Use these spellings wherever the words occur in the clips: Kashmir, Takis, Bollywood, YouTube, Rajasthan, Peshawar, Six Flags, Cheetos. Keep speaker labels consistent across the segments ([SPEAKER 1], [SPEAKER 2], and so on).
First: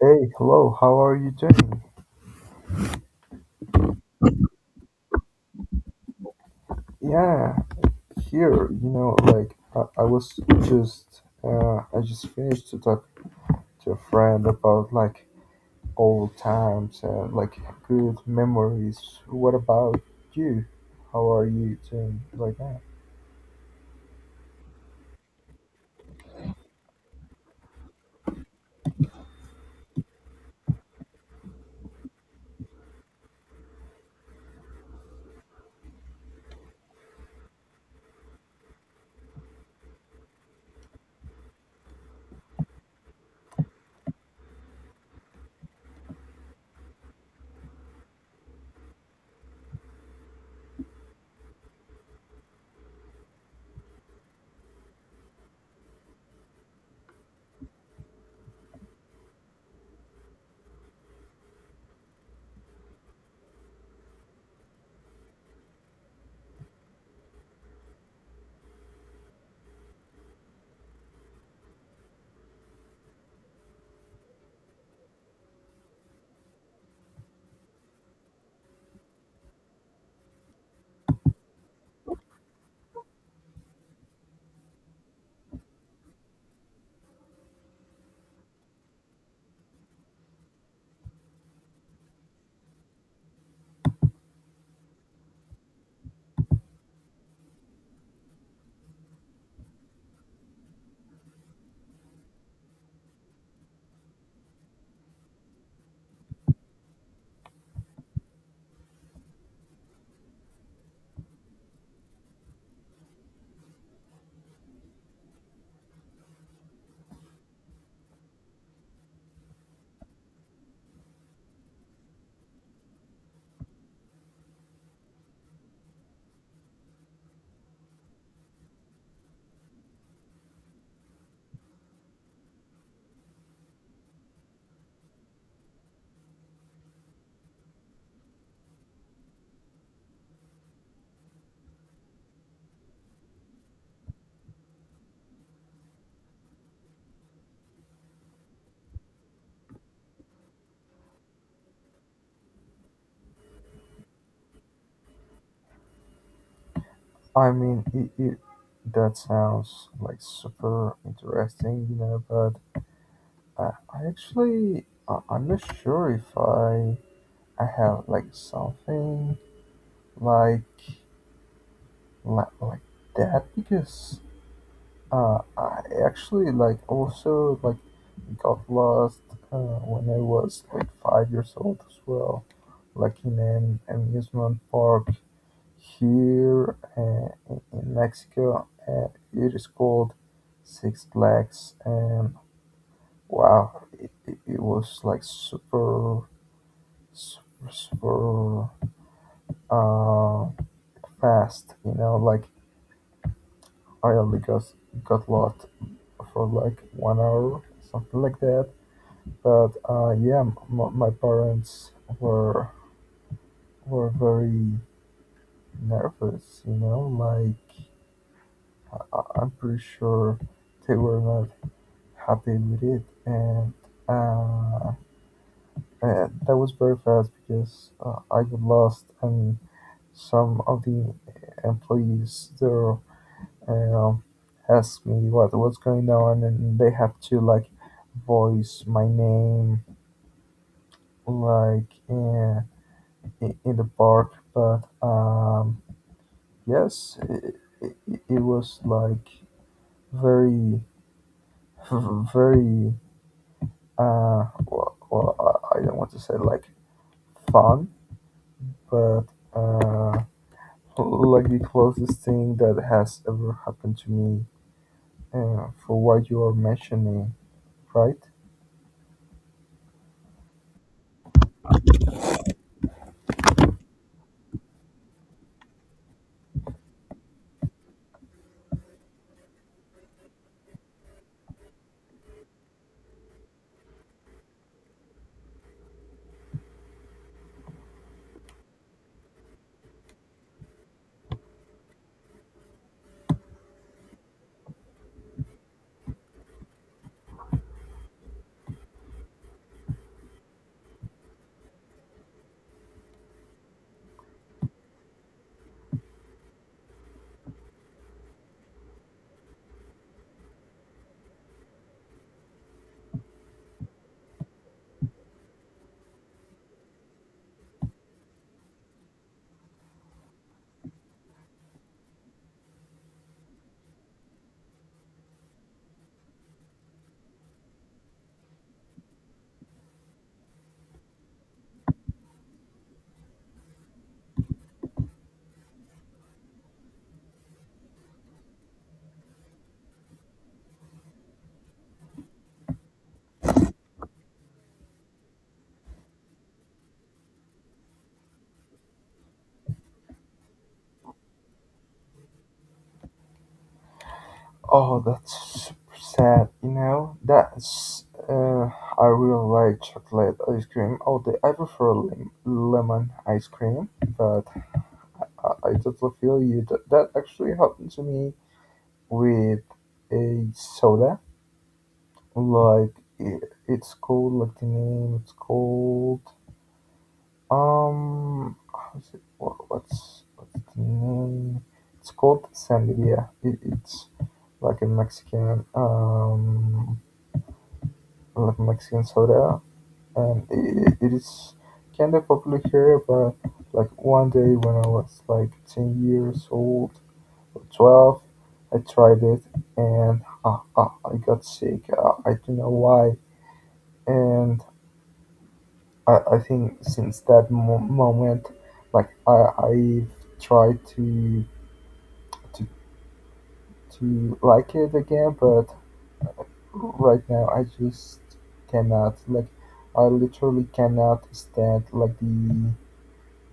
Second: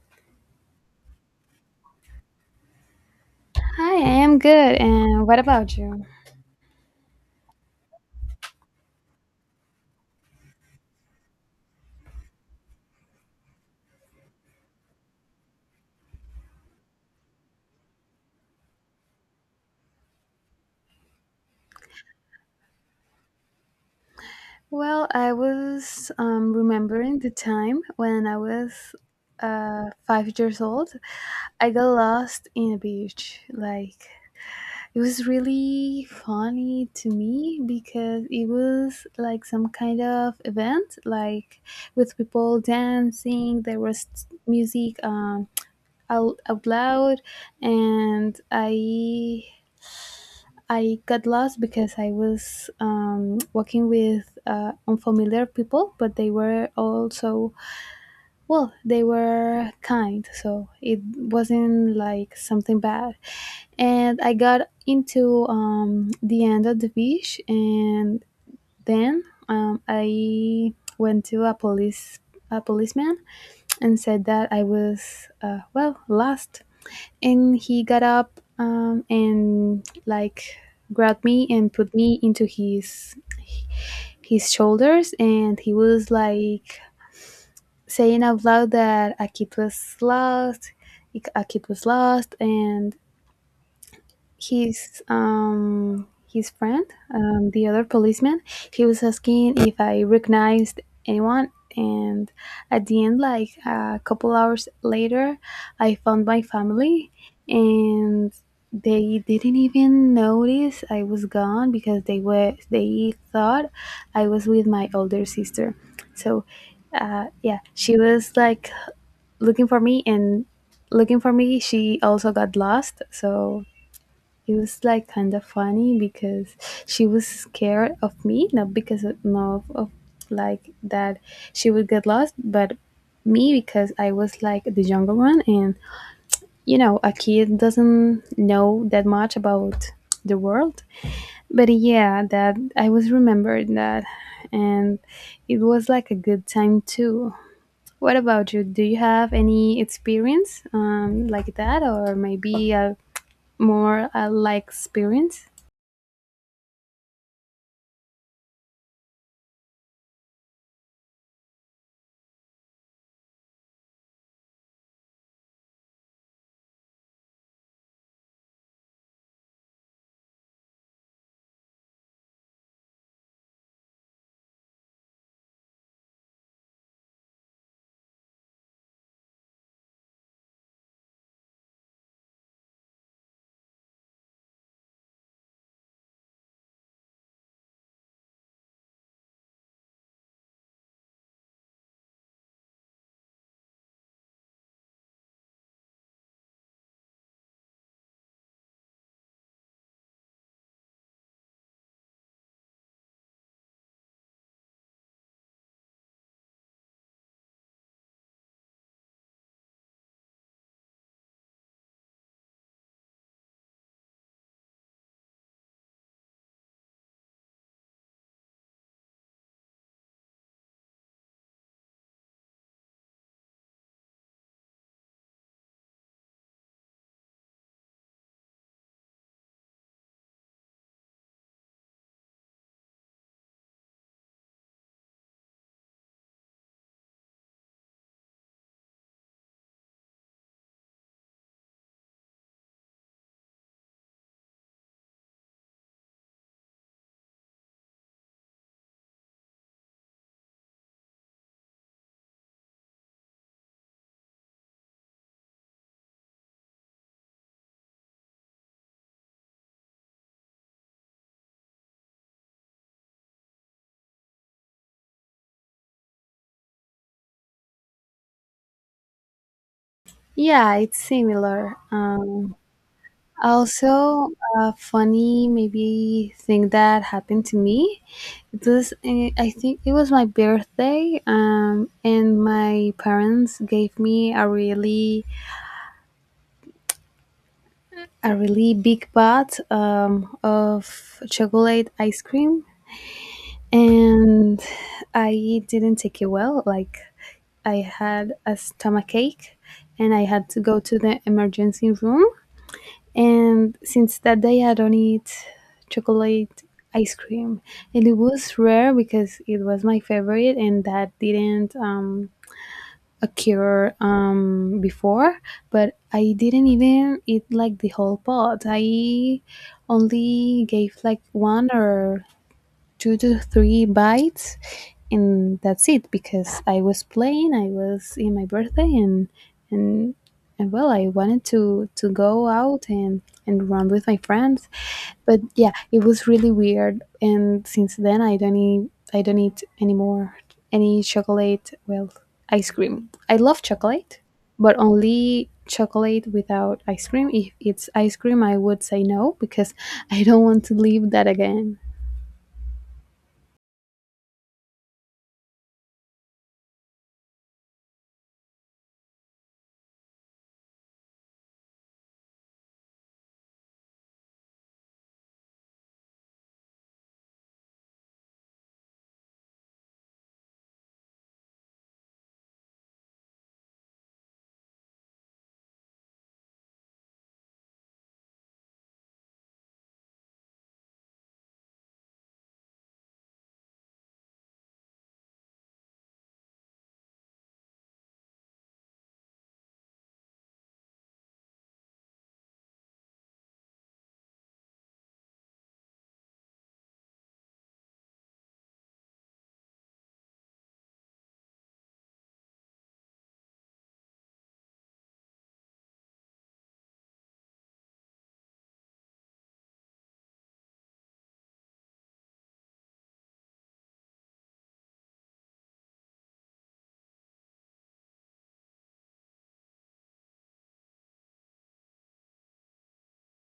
[SPEAKER 1] Hey, hello, how are you doing?
[SPEAKER 2] Hi, I am good. And what about you?
[SPEAKER 1] Yeah, Here, like I was just I just finished to talk to a friend about like old times and like good memories. What about you? How are you doing like that?
[SPEAKER 2] Well, I was remembering the time when I was 5 years old. I got lost in a beach. Like, it was really funny to me because it was like some kind of event, like with people dancing, there was music out loud, and I got lost because I was working with unfamiliar people, but they were also, well, they were kind. So it wasn't like something bad. And I got into the end of the beach, and then I went to a policeman and said that I was well, lost, and he got up and like grabbed me and put me into his shoulders, and he was like saying out loud that a kid was lost, and his friend, the other policeman, he was asking if I recognized anyone, and at the end, like a couple hours later, I found my family, and they didn't even notice I was gone because they thought I was with my older sister. So, yeah, she was like looking for me and looking for me. She also got lost, so it was like kind of funny because she was scared of me, not because of, no, of like that she would get lost, but me because I was like the younger one, and a kid doesn't know that much about the world. But yeah, that I was remembered that. And it was like a good time too. What about you? Do you have any experience like that, or maybe a more like experience?
[SPEAKER 1] I mean, it that sounds like super interesting, but I'm not sure if I have like something like like that because I actually like also like got lost uh, when I was like 5 years old as well, like in an amusement park here in Mexico. It is called Six Flags, and wow, it was like super uh, fast. You know, like I only got lost for like 1 hour, something like that. But my parents were were very nervous. You know, like I- I'm pretty sure they were not happy with it, uh, and that was very fast because I got lost, and some of the employees there. Um, Asked me what's going on and they have to like voice my name like in the park but yes it, it was like very very well I don't want to say like fun but uh like the closest thing that has ever happened to me for what you are mentioning, right?
[SPEAKER 2] Yeah, it's similar. Also, a funny maybe thing that happened to me. It was I think it was my birthday, and my parents gave me a really big pot of chocolate ice cream, and I didn't take it well. Like, I had a stomachache, and I had to go to the emergency room. And since that day, I don't eat chocolate ice cream. And it was rare because it was my favorite, and that didn't occur before. But I didn't even eat like the whole pot. I only gave like one or two to three bites, and that's it because I was in my birthday, and and well, I wanted to go out and run with my friends. But yeah, it was really weird, and since then I don't eat anymore any chocolate, well, ice cream. I love chocolate, but only chocolate without ice cream. If it's ice cream, I would say no because I don't want to live that again.
[SPEAKER 1] Oh, that's super sad. You know, that's I really like chocolate ice cream. Although I prefer lemon ice cream, but I totally feel you. That actually happened to me with a soda. Like it's called like the name. It's called um. How's it? What's the name? It's called sangria. It's like a Mexican like Mexican soda, and it is kind of popular here. But like one day when I was like 10 years old or 12, I tried it and I got sick. I don't know why, and I think since that moment, like I've tried to to like it again, but right now I just cannot like. I literally cannot stand like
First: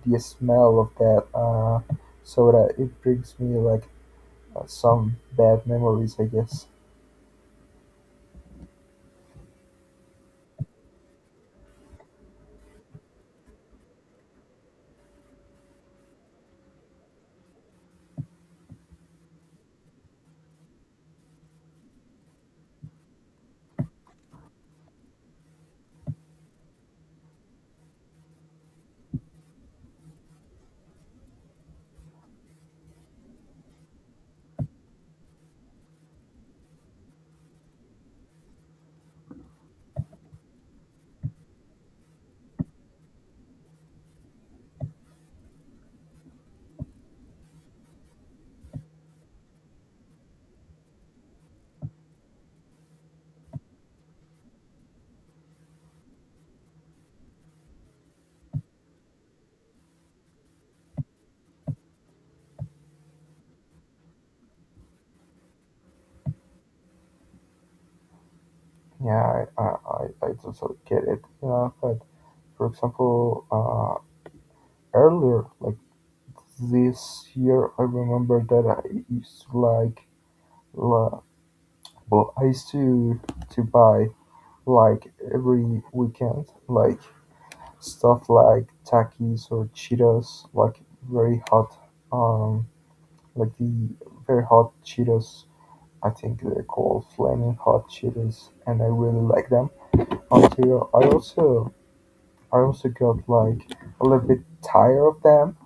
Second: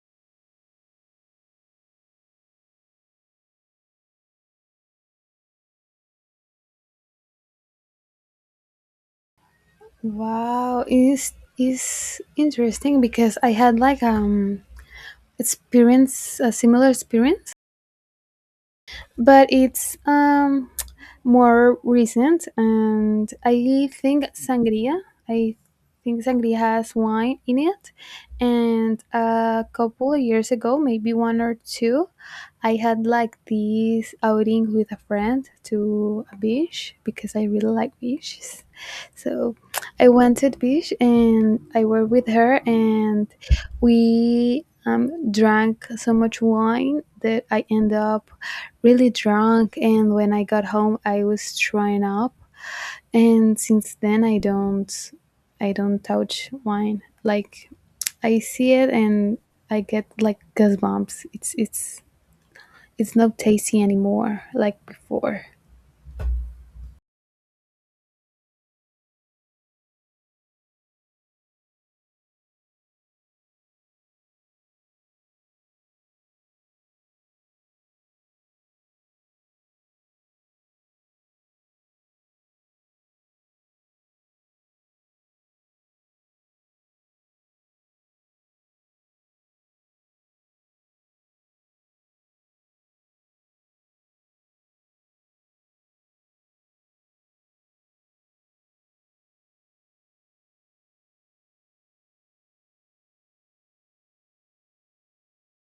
[SPEAKER 1] the smell of that soda, it brings me like some bad memories, I guess.
[SPEAKER 2] Wow, is interesting because I had like experience a similar experience, but it's more recent, and I think sangria. I think sangria has wine in it, and a couple of years ago, maybe one or two, I had like this outing with a friend to a beach because I really like beaches. So I went to the beach, and I were with her, and we drank so much wine that I end up really drunk. And when I got home, I was throwing up, and since then I don't touch wine. Like, I see it and I get like gas bumps. It's not tasty anymore like before.
[SPEAKER 1] Yeah, I totally get it. You but for example, earlier, like this year, I remember that I used to la- I used to buy like every weekend, like stuff like Takis or Cheetos, like very hot, um, like the very hot Cheetos. I think they're called flaming Hot Cheetos and I really like them until I also got like a little bit tired of them.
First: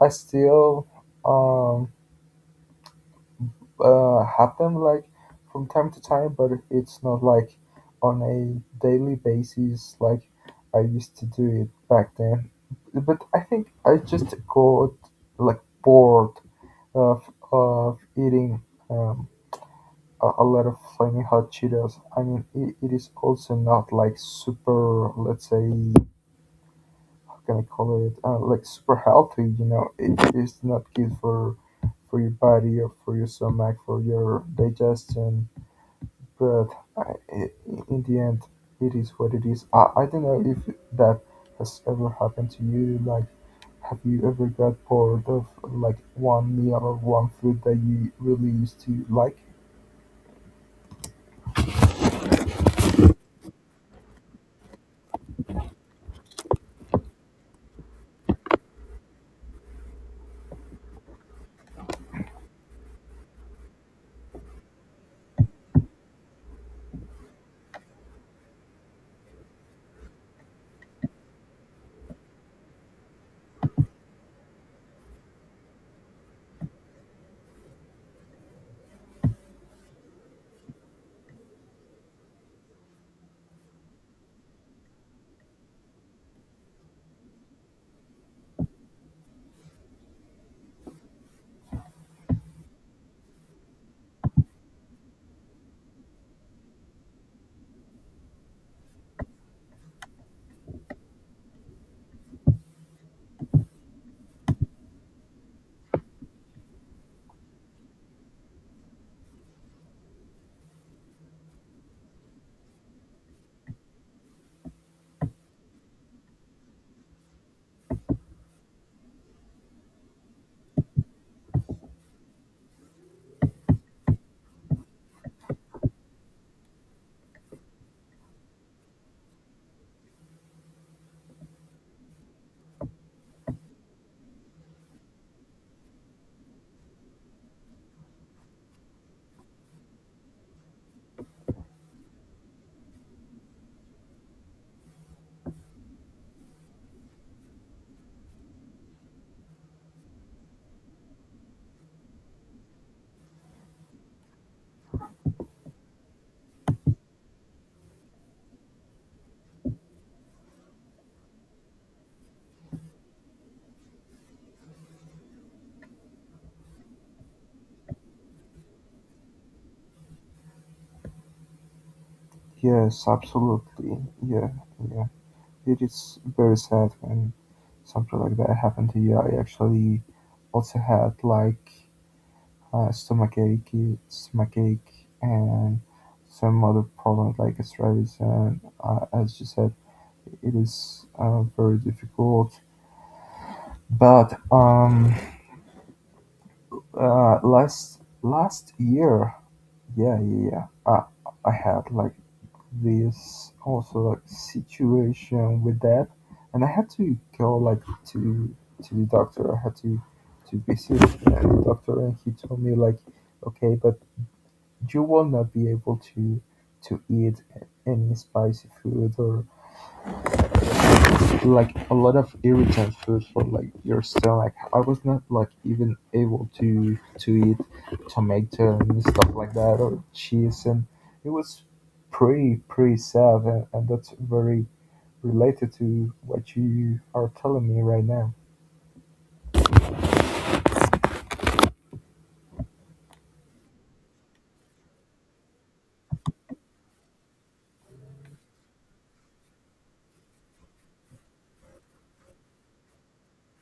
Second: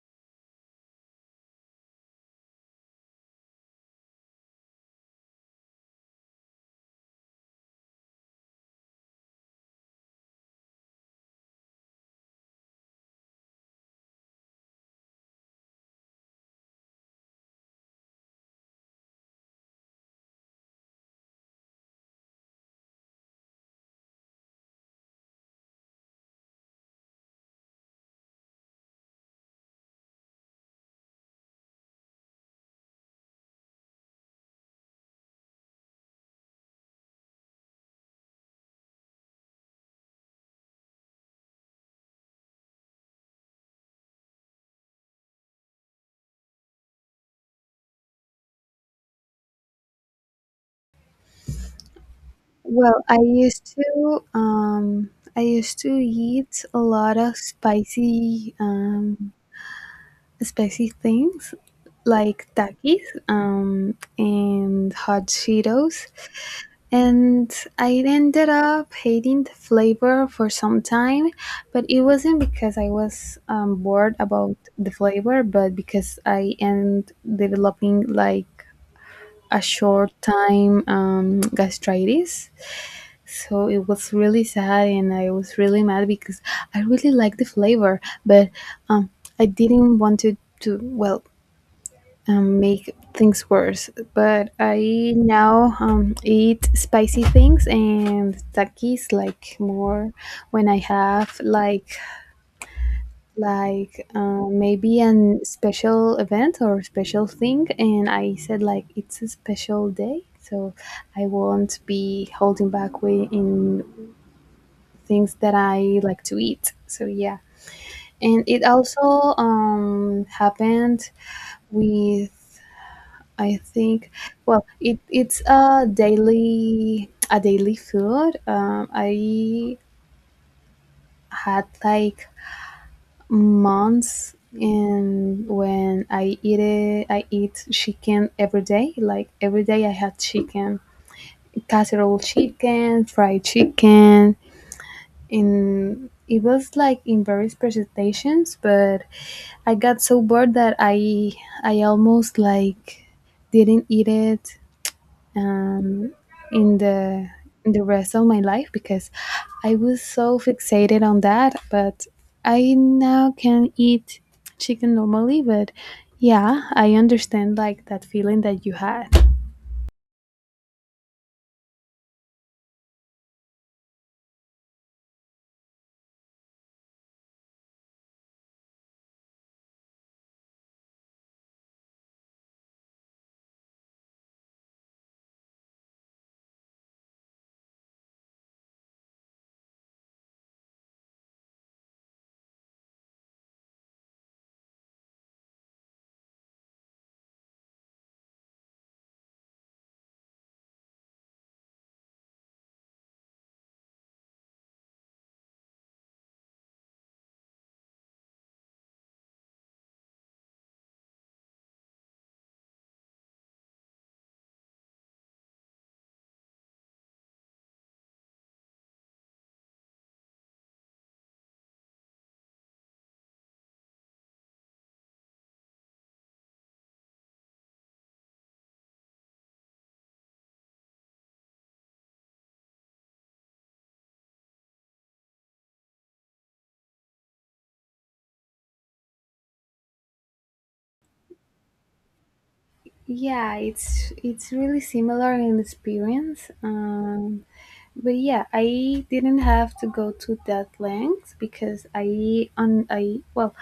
[SPEAKER 1] I still um have them like from time to time, but it's not like on a daily basis like I used to do it back then. But I think I just got like bored of eating uh, a lot of flaming hot Cheetos. I mean, it is also not like super, let's say, how can I call it? Like super healthy, you know. It is not good for your body or for your stomach, for your digestion. But I in the end, it is what it is. I don't know if that has ever happened to you. Like, have you ever got bored of like one meal or one food that you really used to like?
[SPEAKER 2] Well, I used to eat a lot of spicy things, like takis and hot Cheetos, and I ended up hating the flavor for some time, but it wasn't because I was bored about the flavor, but because I end developing like a short time gastritis. So it was really sad, and I was really mad because I really liked the flavor, but um, I didn't want to well, make things worse. But I now eat spicy things and takis like more when I have like maybe an special event or special thing, and I said like it's a special day, so I won't be holding back in things that I like to eat. So yeah, and it also happened with, I think, well, it's a daily food. I had like months, and when I eat it, I eat chicken every day. Like every day I had chicken, casserole chicken, fried chicken, in it was like in various presentations. But I got so bored that I almost like didn't eat it um in the in the rest of my life because I was so fixated on that. But I now can eat chicken normally. But yeah, I understand like that feeling that you had.
[SPEAKER 1] Yes, absolutely. Yeah, yeah. It is very sad when something like that happened to you. I actually also had like uh, stomachache, stomachache, and some other problems like gastritis. And as you said, it is very difficult. But last year, yeah, yeah, yeah, I I had like this also like situation with that, and I had to go like to the doctor. I had to visit the doctor and he told me like okay, but you will not be able to eat any spicy food or like a lot of irritant food for like your stomach. I was not like even able to eat tomato and stuff like that or cheese, and it was pretty sad, and that's very related to what you are telling me right now.
[SPEAKER 2] Yeah, it's really similar in experience. But yeah, I didn't have to go to that length because I, well,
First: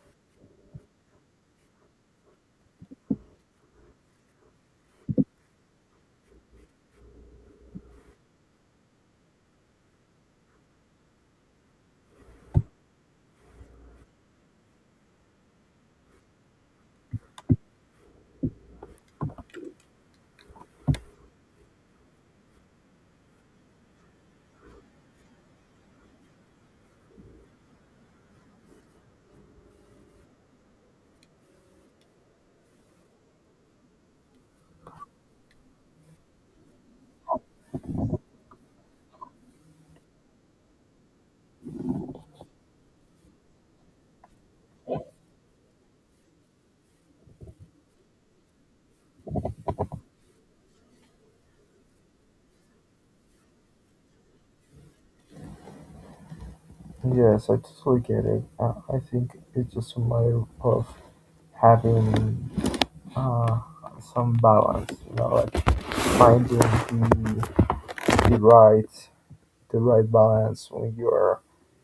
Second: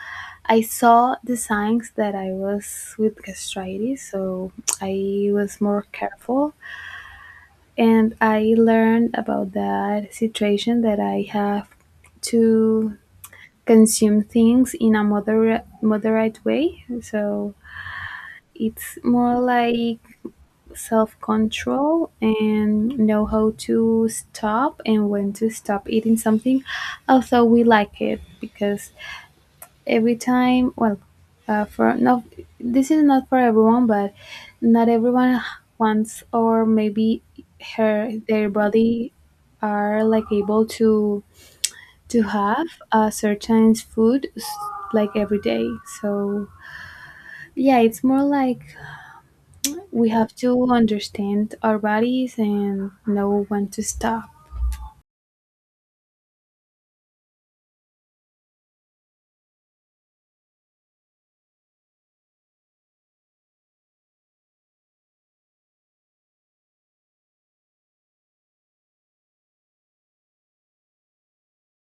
[SPEAKER 2] I saw the signs that I was with gastritis, so I was more careful, and I learned about that situation that I have to consume things in a moderate way. So it's more like self-control and know how to stop and when to stop eating something, although we like it. Because every time, well, for not this is not for everyone. But not everyone wants, or maybe her their body are like able to have a certain food like every day. So yeah, it's more like we have to understand our bodies and know when to stop.
[SPEAKER 1] Yes, I totally get it. I think it's just a matter of having uh, some balance, you know, like finding the right the right balance when you're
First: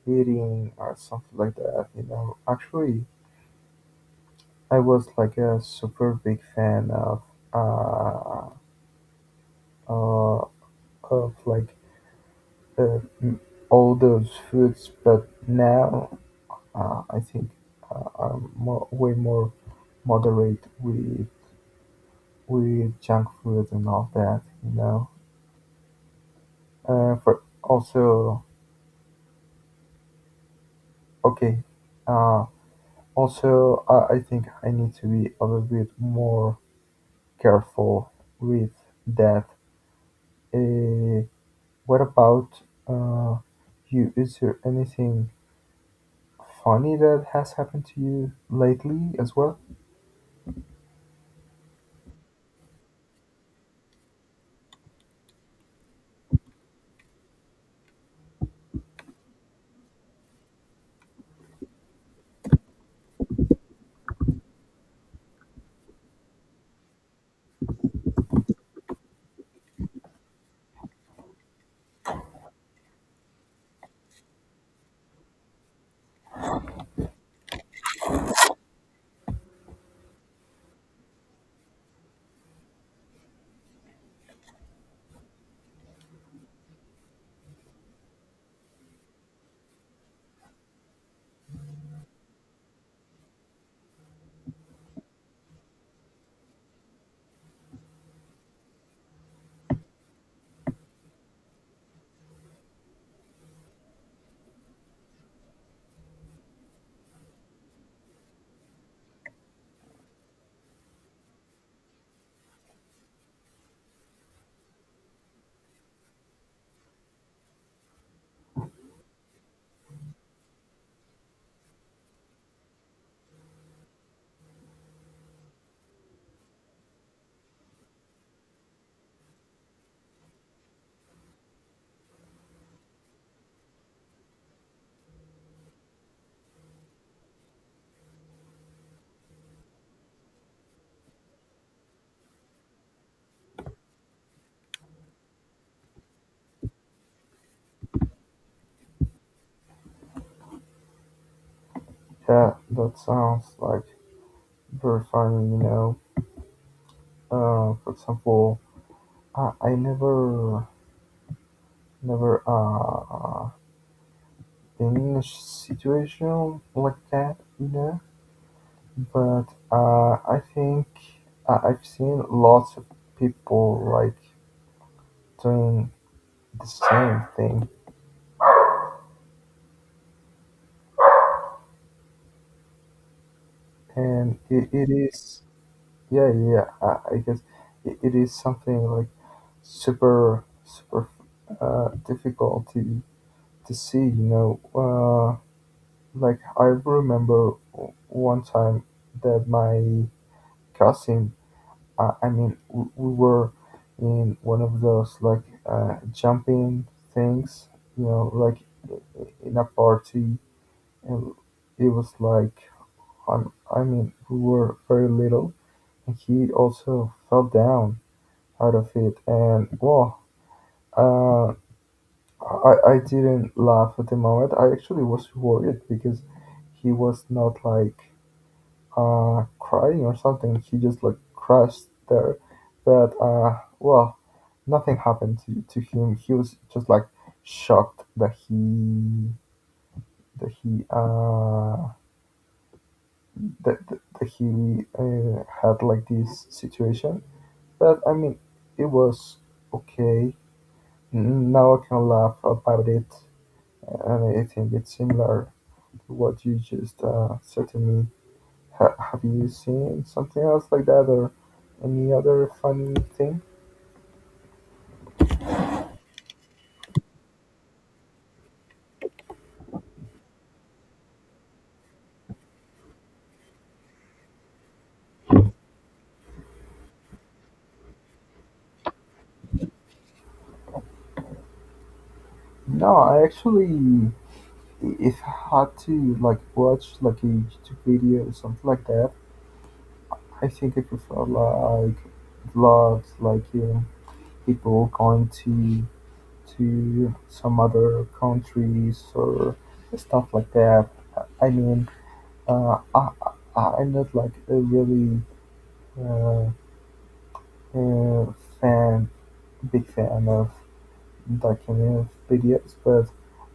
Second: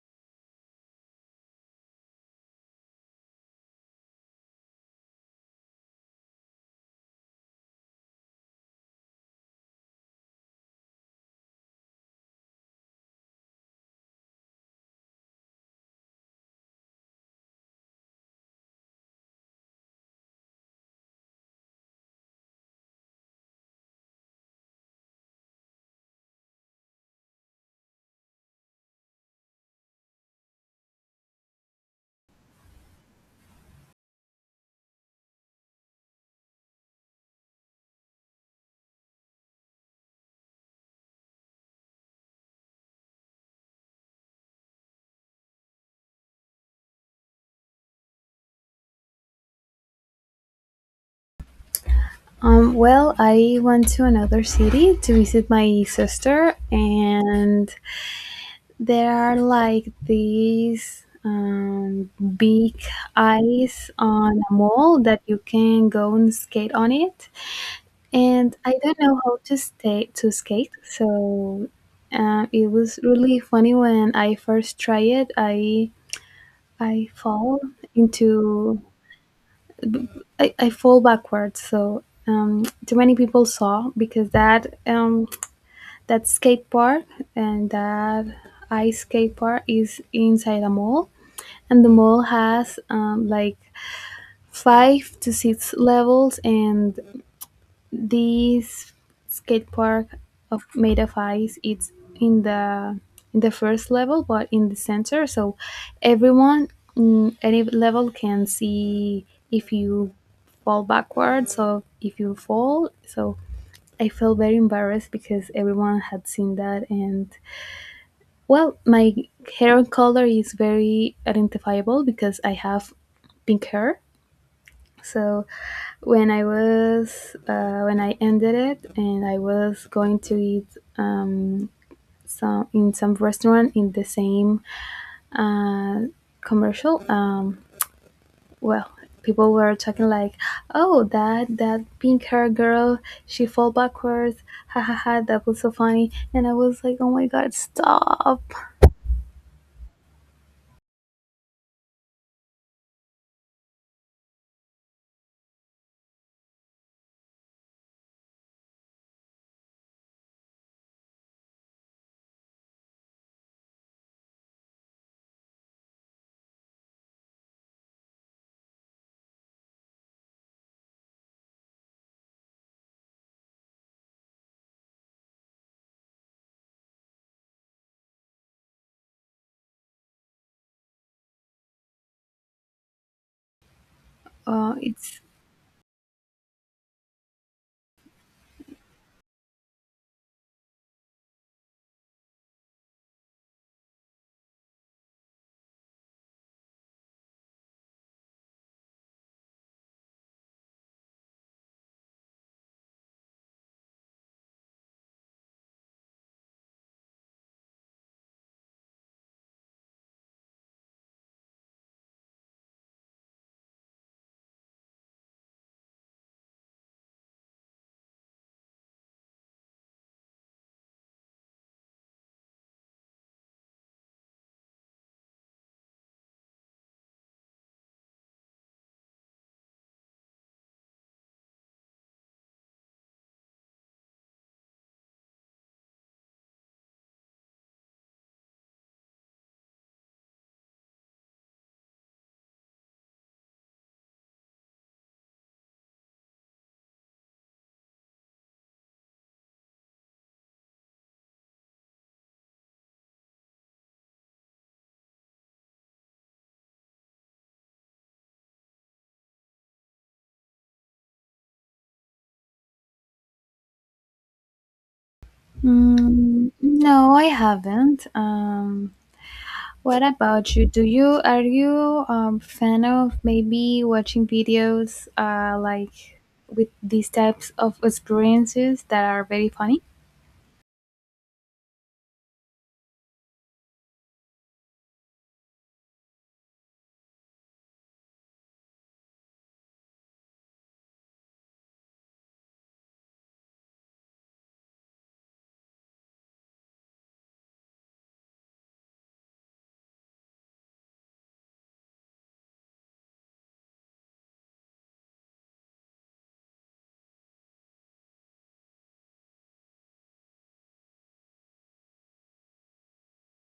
[SPEAKER 1] eating or something like that, you know. Actually, I was like a super big fan uh, uh of like uh, m- all those foods, but now I think I'm more, way more moderate with junk food and all that, you know. Uh, for also okay, uh, also I think I need to be a little bit more careful with that. eh, what about uh you? Is there anything funny that has happened to you lately as well?
[SPEAKER 2] Well, I went to another city to visit my sister, and there are like these big ice on a mall that you can go and skate on it. And I don't know how to stay to skate, so it was really funny when I first tried it. I fall into I fall backwards. So too many people saw because that skate park and that ice skate park is inside a mall, and the mall has like five to six levels, and this skate park of made of ice it's in the in the first level, but in the center. So everyone, any level can see if you fall backwards or if you fall. So I felt very embarrassed because everyone had seen that. And well, my hair color is very identifiable because I have pink hair. So when I ended it and I was going to eat um, some restaurant in the same uh, commercial, well, people were talking like, "Oh, that pink hair girl, she fall backwards, ha ha ha, that was so funny," and I was like, "Oh my god, stop!"
[SPEAKER 1] Yeah, that sounds like very funny, you know. For example, I never, never been in a situation like that, you know. But I think I- I've seen lots of people like doing the same thing and
[SPEAKER 2] Uh,
[SPEAKER 1] it
[SPEAKER 2] it's
[SPEAKER 1] is yeah I guess it is something like super difficult to see, you know. Like I remember one time that my cousin I mean we were in one of those like jumping things, you know, like in a party. And it was like, I mean, we were very little, and he also fell down out of it. And well, uh, I didn't laugh at the moment. I actually was worried because he was not like crying or something. He just like crashed there, but well, nothing happened to him. He was just like shocked that he that he, had like this situation. But I mean, it was okay. Now I can laugh about it, and I think it's similar to what you just said to me. Have you seen something else like that, or any other funny thing?
[SPEAKER 2] no, I haven't. What about you? Do you Are you fan of maybe watching videos like with these types of experiences that are very funny?
[SPEAKER 1] No, I actually, if I had to like watch like a YouTube video or something like that, I think I prefer like vlogs, like you know, people going to some other countries or stuff like that. I mean, uh, I, I, I'm not like a really uh, uh, fan, big fan of that kind of videos, but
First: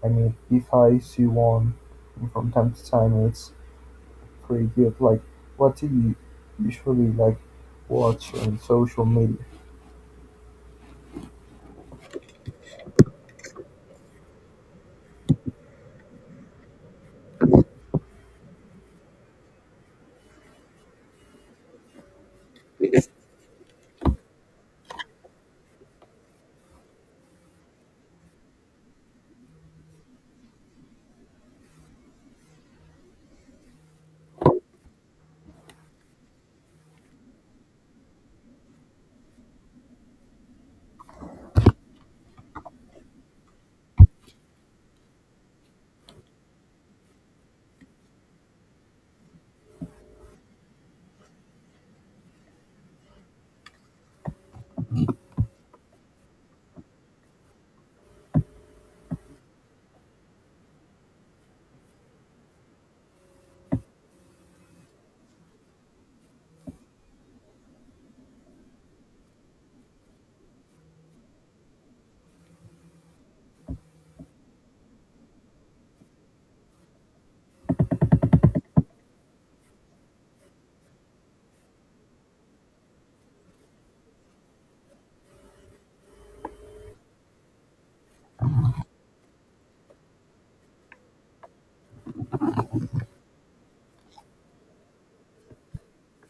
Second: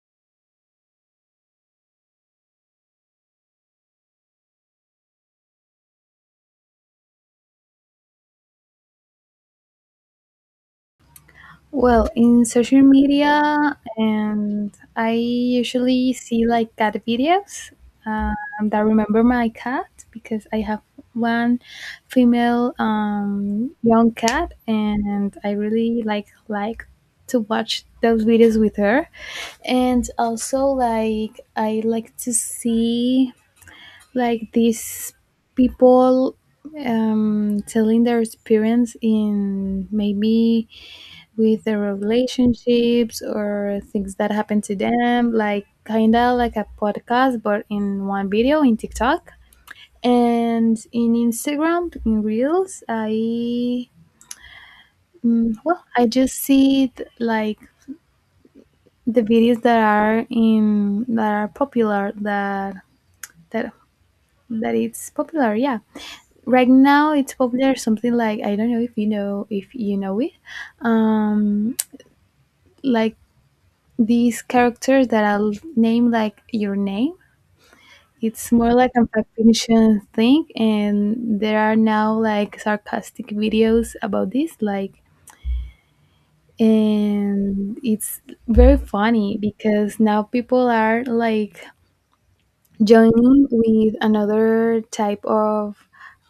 [SPEAKER 1] I mean, if I see one from time to time, it's pretty good. Like, what do you usually like watch on social media?
[SPEAKER 2] Well, in social media, and I usually see like cat videos um, that remember my cat because I have one female young cat, and I really like to watch those videos with her. And also, like, I like to see, like, these people telling their experience in, maybe, with their relationships or things that happen to them, like kind of like a podcast but in one video in tiktok. And in Instagram in reels, well, I just see it like the videos that are popular, that that it's popular, yeah. Right now, it's popular something like, I don't know if you know it, um like these characters that I'll name like your name. It's more like a fiction thing, and there are now like sarcastic videos about this, like. And it's very funny because now people are like joining with another type of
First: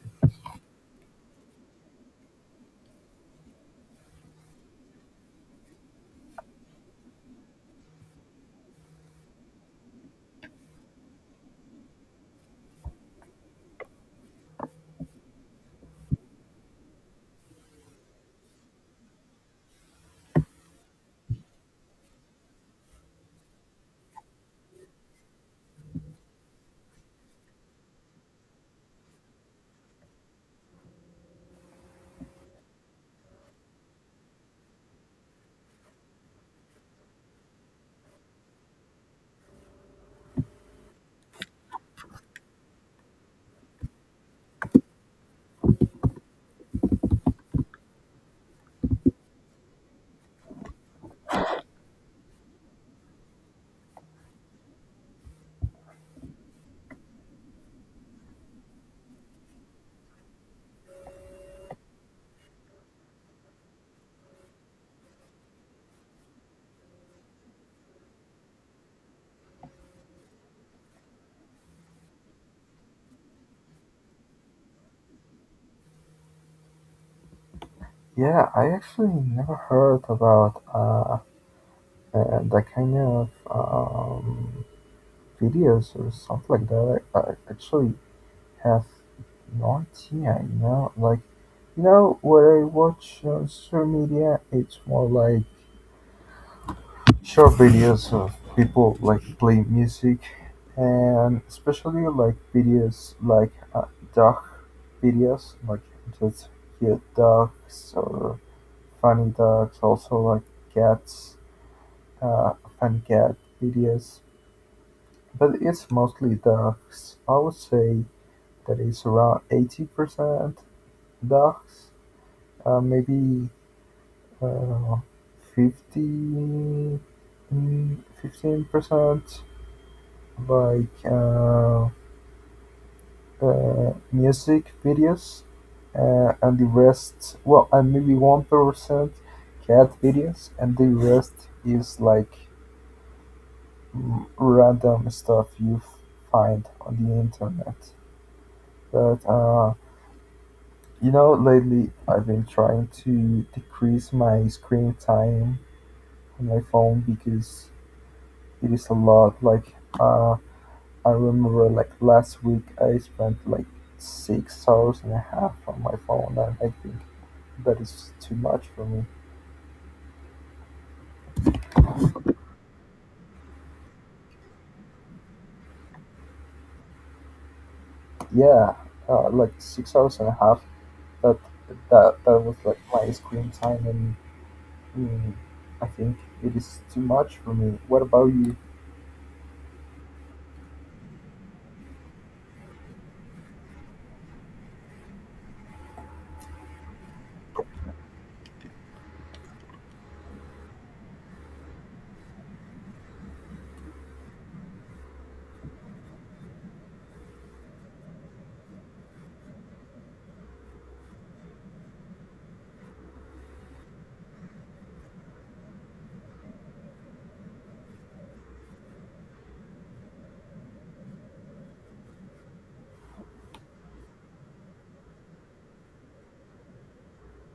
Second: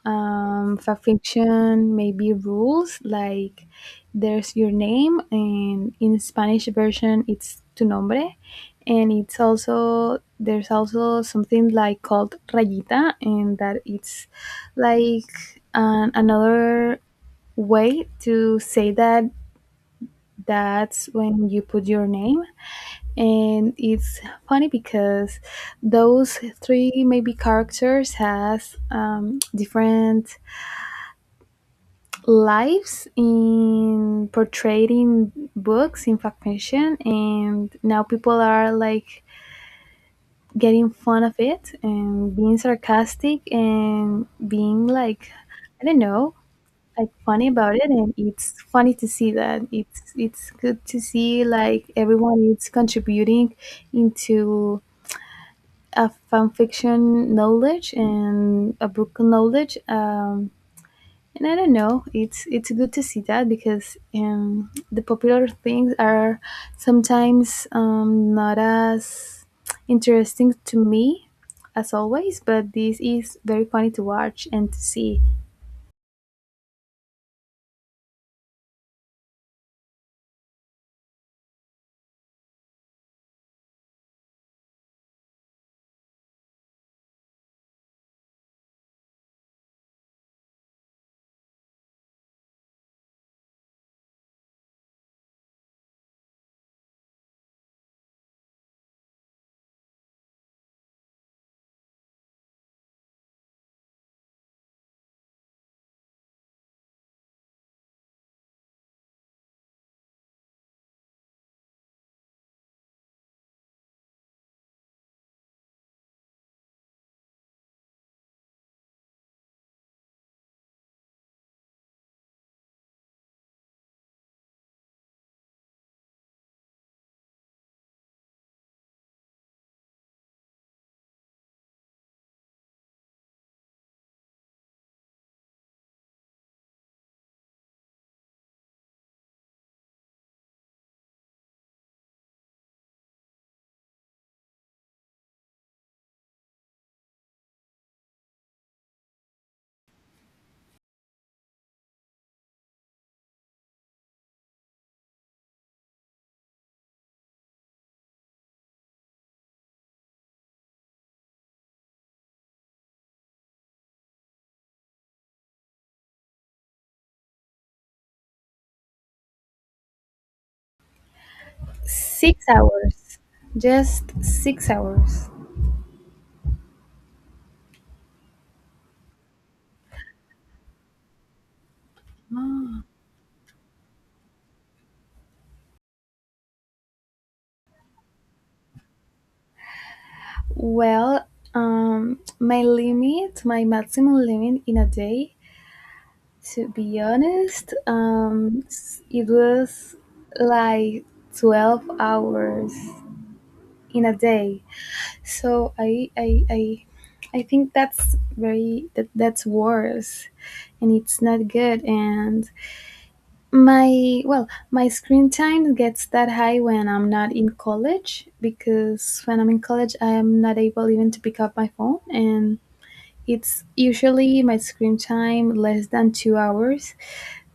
[SPEAKER 2] fanfiction, maybe rules, like there's your name, and in Spanish version it's tu nombre, and it's also there's also something like called rayita, and that it's like another way to say that. That's when you put your name, and it's funny because those three maybe characters has different lives in portrayed in books in fact fiction, and now people are like getting fun of it and being sarcastic and being like, I don't know, like, funny about it. And it's funny to see that. It's good to see like everyone is contributing into a fanfiction knowledge and a book knowledge. And I don't know, it's good to see that because the popular things are sometimes not as interesting to me as always, but this is very funny to watch and to see.
[SPEAKER 1] Yeah, I actually never heard about the kind of videos or stuff like that. I actually have no idea, you know? Like, you know, what I watch on social media, it's more like short videos of people like play music and especially like videos like dog videos, like just cute dogs or funny dogs, also like cats, uh, funny cat videos. But it's mostly dogs. I would say that is around 80% ducks, uh, maybe uh, mm, 15% like music videos, and the rest, well, and maybe 1% cat videos, and the rest is like random stuff you find on the internet. But you know, lately I've been trying to decrease my screen time on my phone because it is a lot. Like, I remember like last week I spent like 6 hours and a half on my phone, and I think that is too much for me.
[SPEAKER 2] 6 hours, just 6 hours.
[SPEAKER 1] Yeah, like 6 hours and a half. That that was like my screen time, and mm, I think it is too much for me. What about you?
[SPEAKER 2] Well, my limit, my maximum limit in a day, to be honest, it was like 12 hours in a day. So I think that's very, that's worse, and it's not good. And well, my screen time gets that high when I'm not in college, because when I'm in college, I am not able even to pick up my phone, and it's usually my screen time less than 2 hours.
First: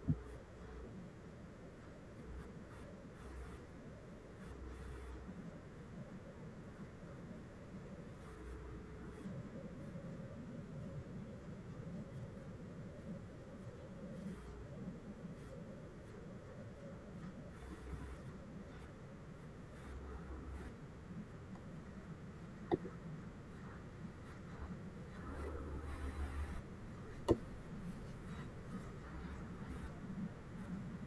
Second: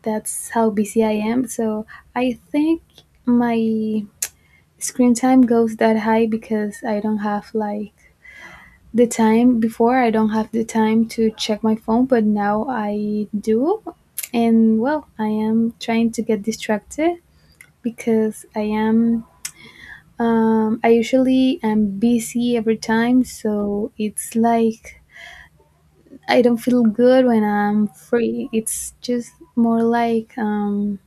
[SPEAKER 2] That's how busy I am. So I think my screen time goes that high because I don't have like the time before I don't have the time to check my phone, but now I do. And well, I am trying to get distracted because I usually am busy every time, so it's like I don't feel good when I'm free. It's just more like um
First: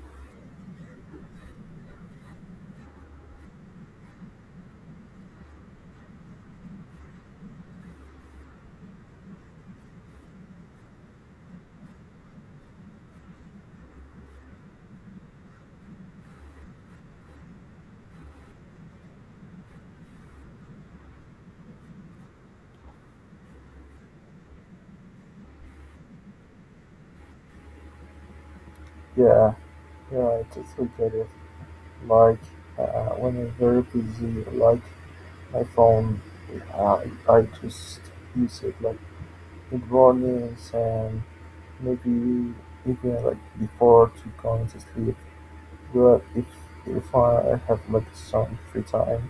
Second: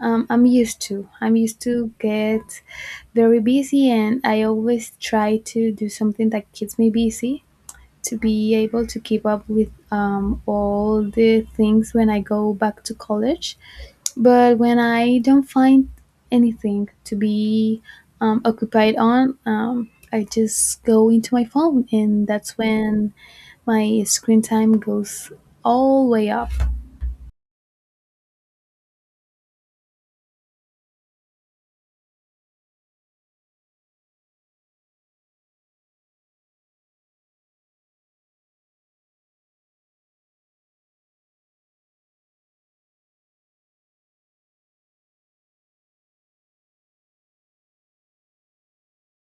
[SPEAKER 2] Um, I'm used to. I'm used to get very busy, and I always try to do something that keeps me busy to be able to keep up with all the things when I go back to college. But when I don't find anything to be occupied on, I just go into my phone, and that's when my screen time goes all way up.
[SPEAKER 1] Yeah, yeah, I totally get it. Like, when I'm very busy, like my phone, I just use it like in the mornings and maybe even like before to going to sleep. But if I have like some free time,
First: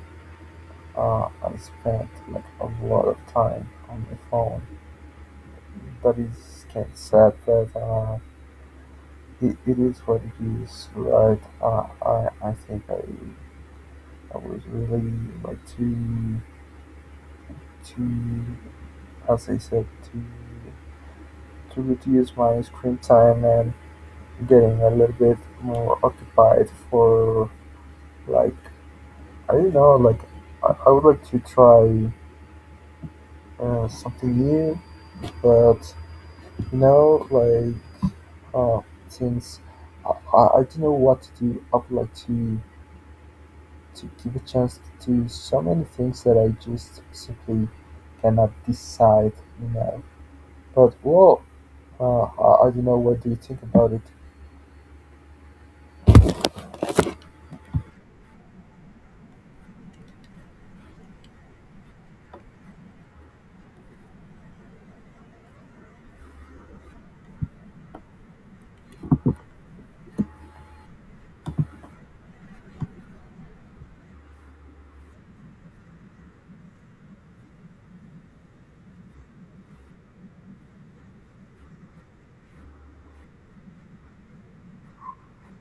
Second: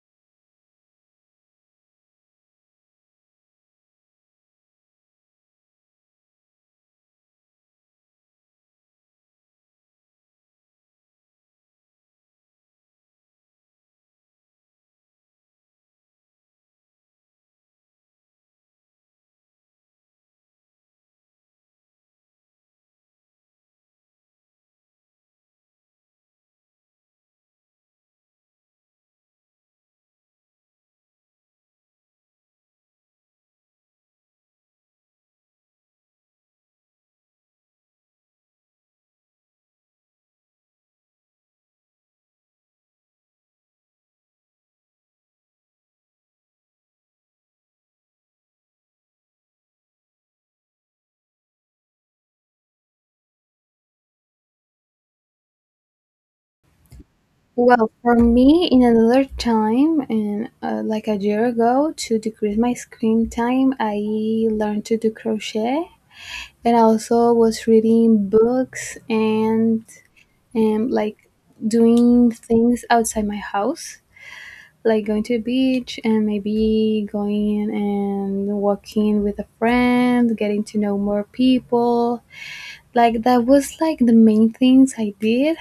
[SPEAKER 1] I spend like a lot of time on my phone. That is kind of sad, but it is what it is, right? I think I would really like to, as I said, to reduce my screen time and getting a little bit more occupied for like I don't know, like I would like to try something new. But you know, like uh, since I, I don't know what to do, I would like to give a chance to so many things that I just simply cannot decide, you know. But well, I don't know, what do you think about it?
[SPEAKER 2] Well, for me, in another time, and like a year ago, to decrease my screen time, I learned to do crochet, and I also was reading books and like doing things outside my house, like going to the beach and maybe going in and walking with a friend, getting to know more people. Like that was like the main things I did,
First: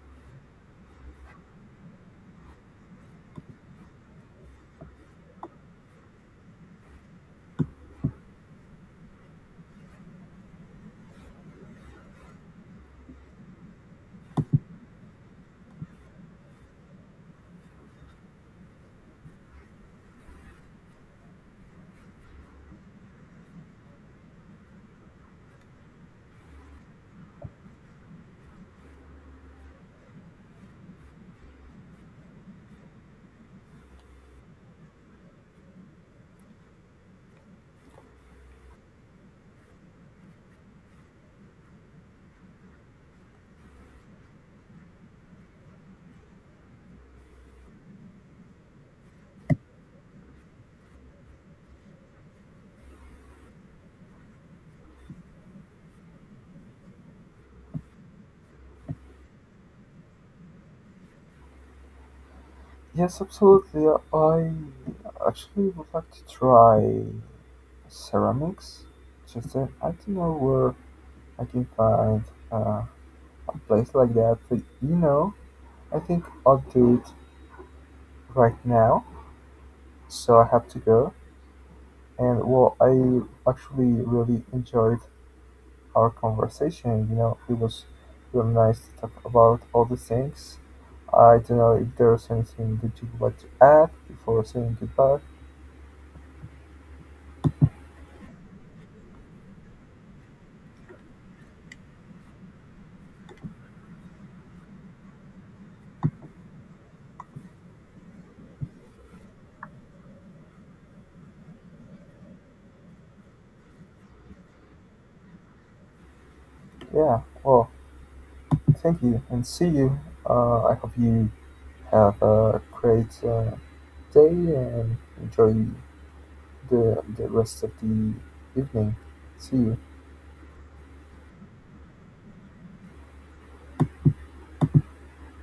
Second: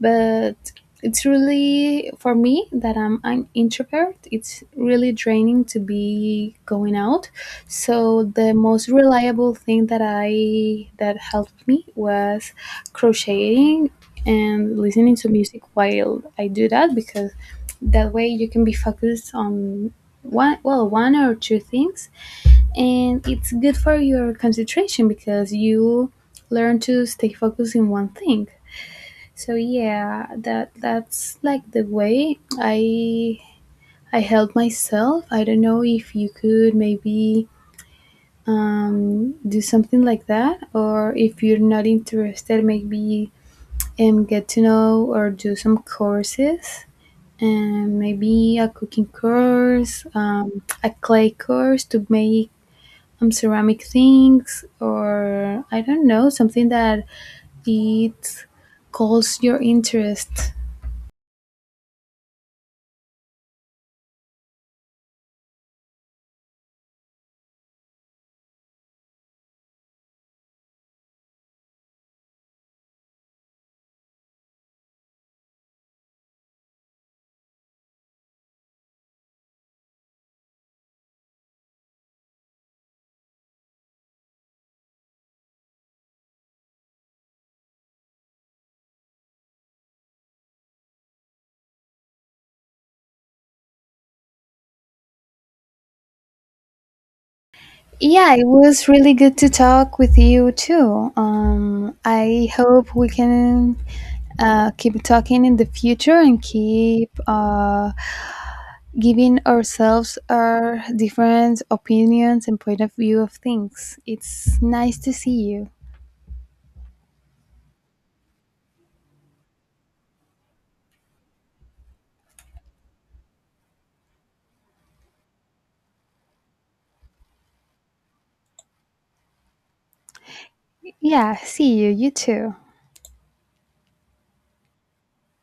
[SPEAKER 2] but it's really for me that I'm an introvert. It's really draining to be going out. So the most reliable thing that helped me was crocheting and listening to music while I do that, because that way you can be focused on one or two things, and it's good for your concentration because you learn to stay focused in one thing. So yeah, that's like the way I help myself. I don't know if you could maybe do something like that, or if you're not interested maybe get to know or do some courses, and maybe a cooking course, a clay course to make ceramic things, or I don't know, something that it calls your interest.
[SPEAKER 1] Yes, absolutely. I actually would like to try ceramics. Just I don't know where I can find uh, a place like that. But you know, I think I'll do it right now. So I have to go. And well, I actually really enjoyed our conversation. You know, it was real nice to talk about all the things. I don't know if there's anything that you'd like to add before saying goodbye.
[SPEAKER 2] Yeah, it was really good to talk with you too. I hope we can keep talking in the future, and keep giving ourselves our different opinions and point of view of things. It's nice to see you.
[SPEAKER 1] Yeah, well, thank you, and see you. I hope you have a great day and enjoy the rest of the evening. See you.
[SPEAKER 2] Yeah, see you. You too.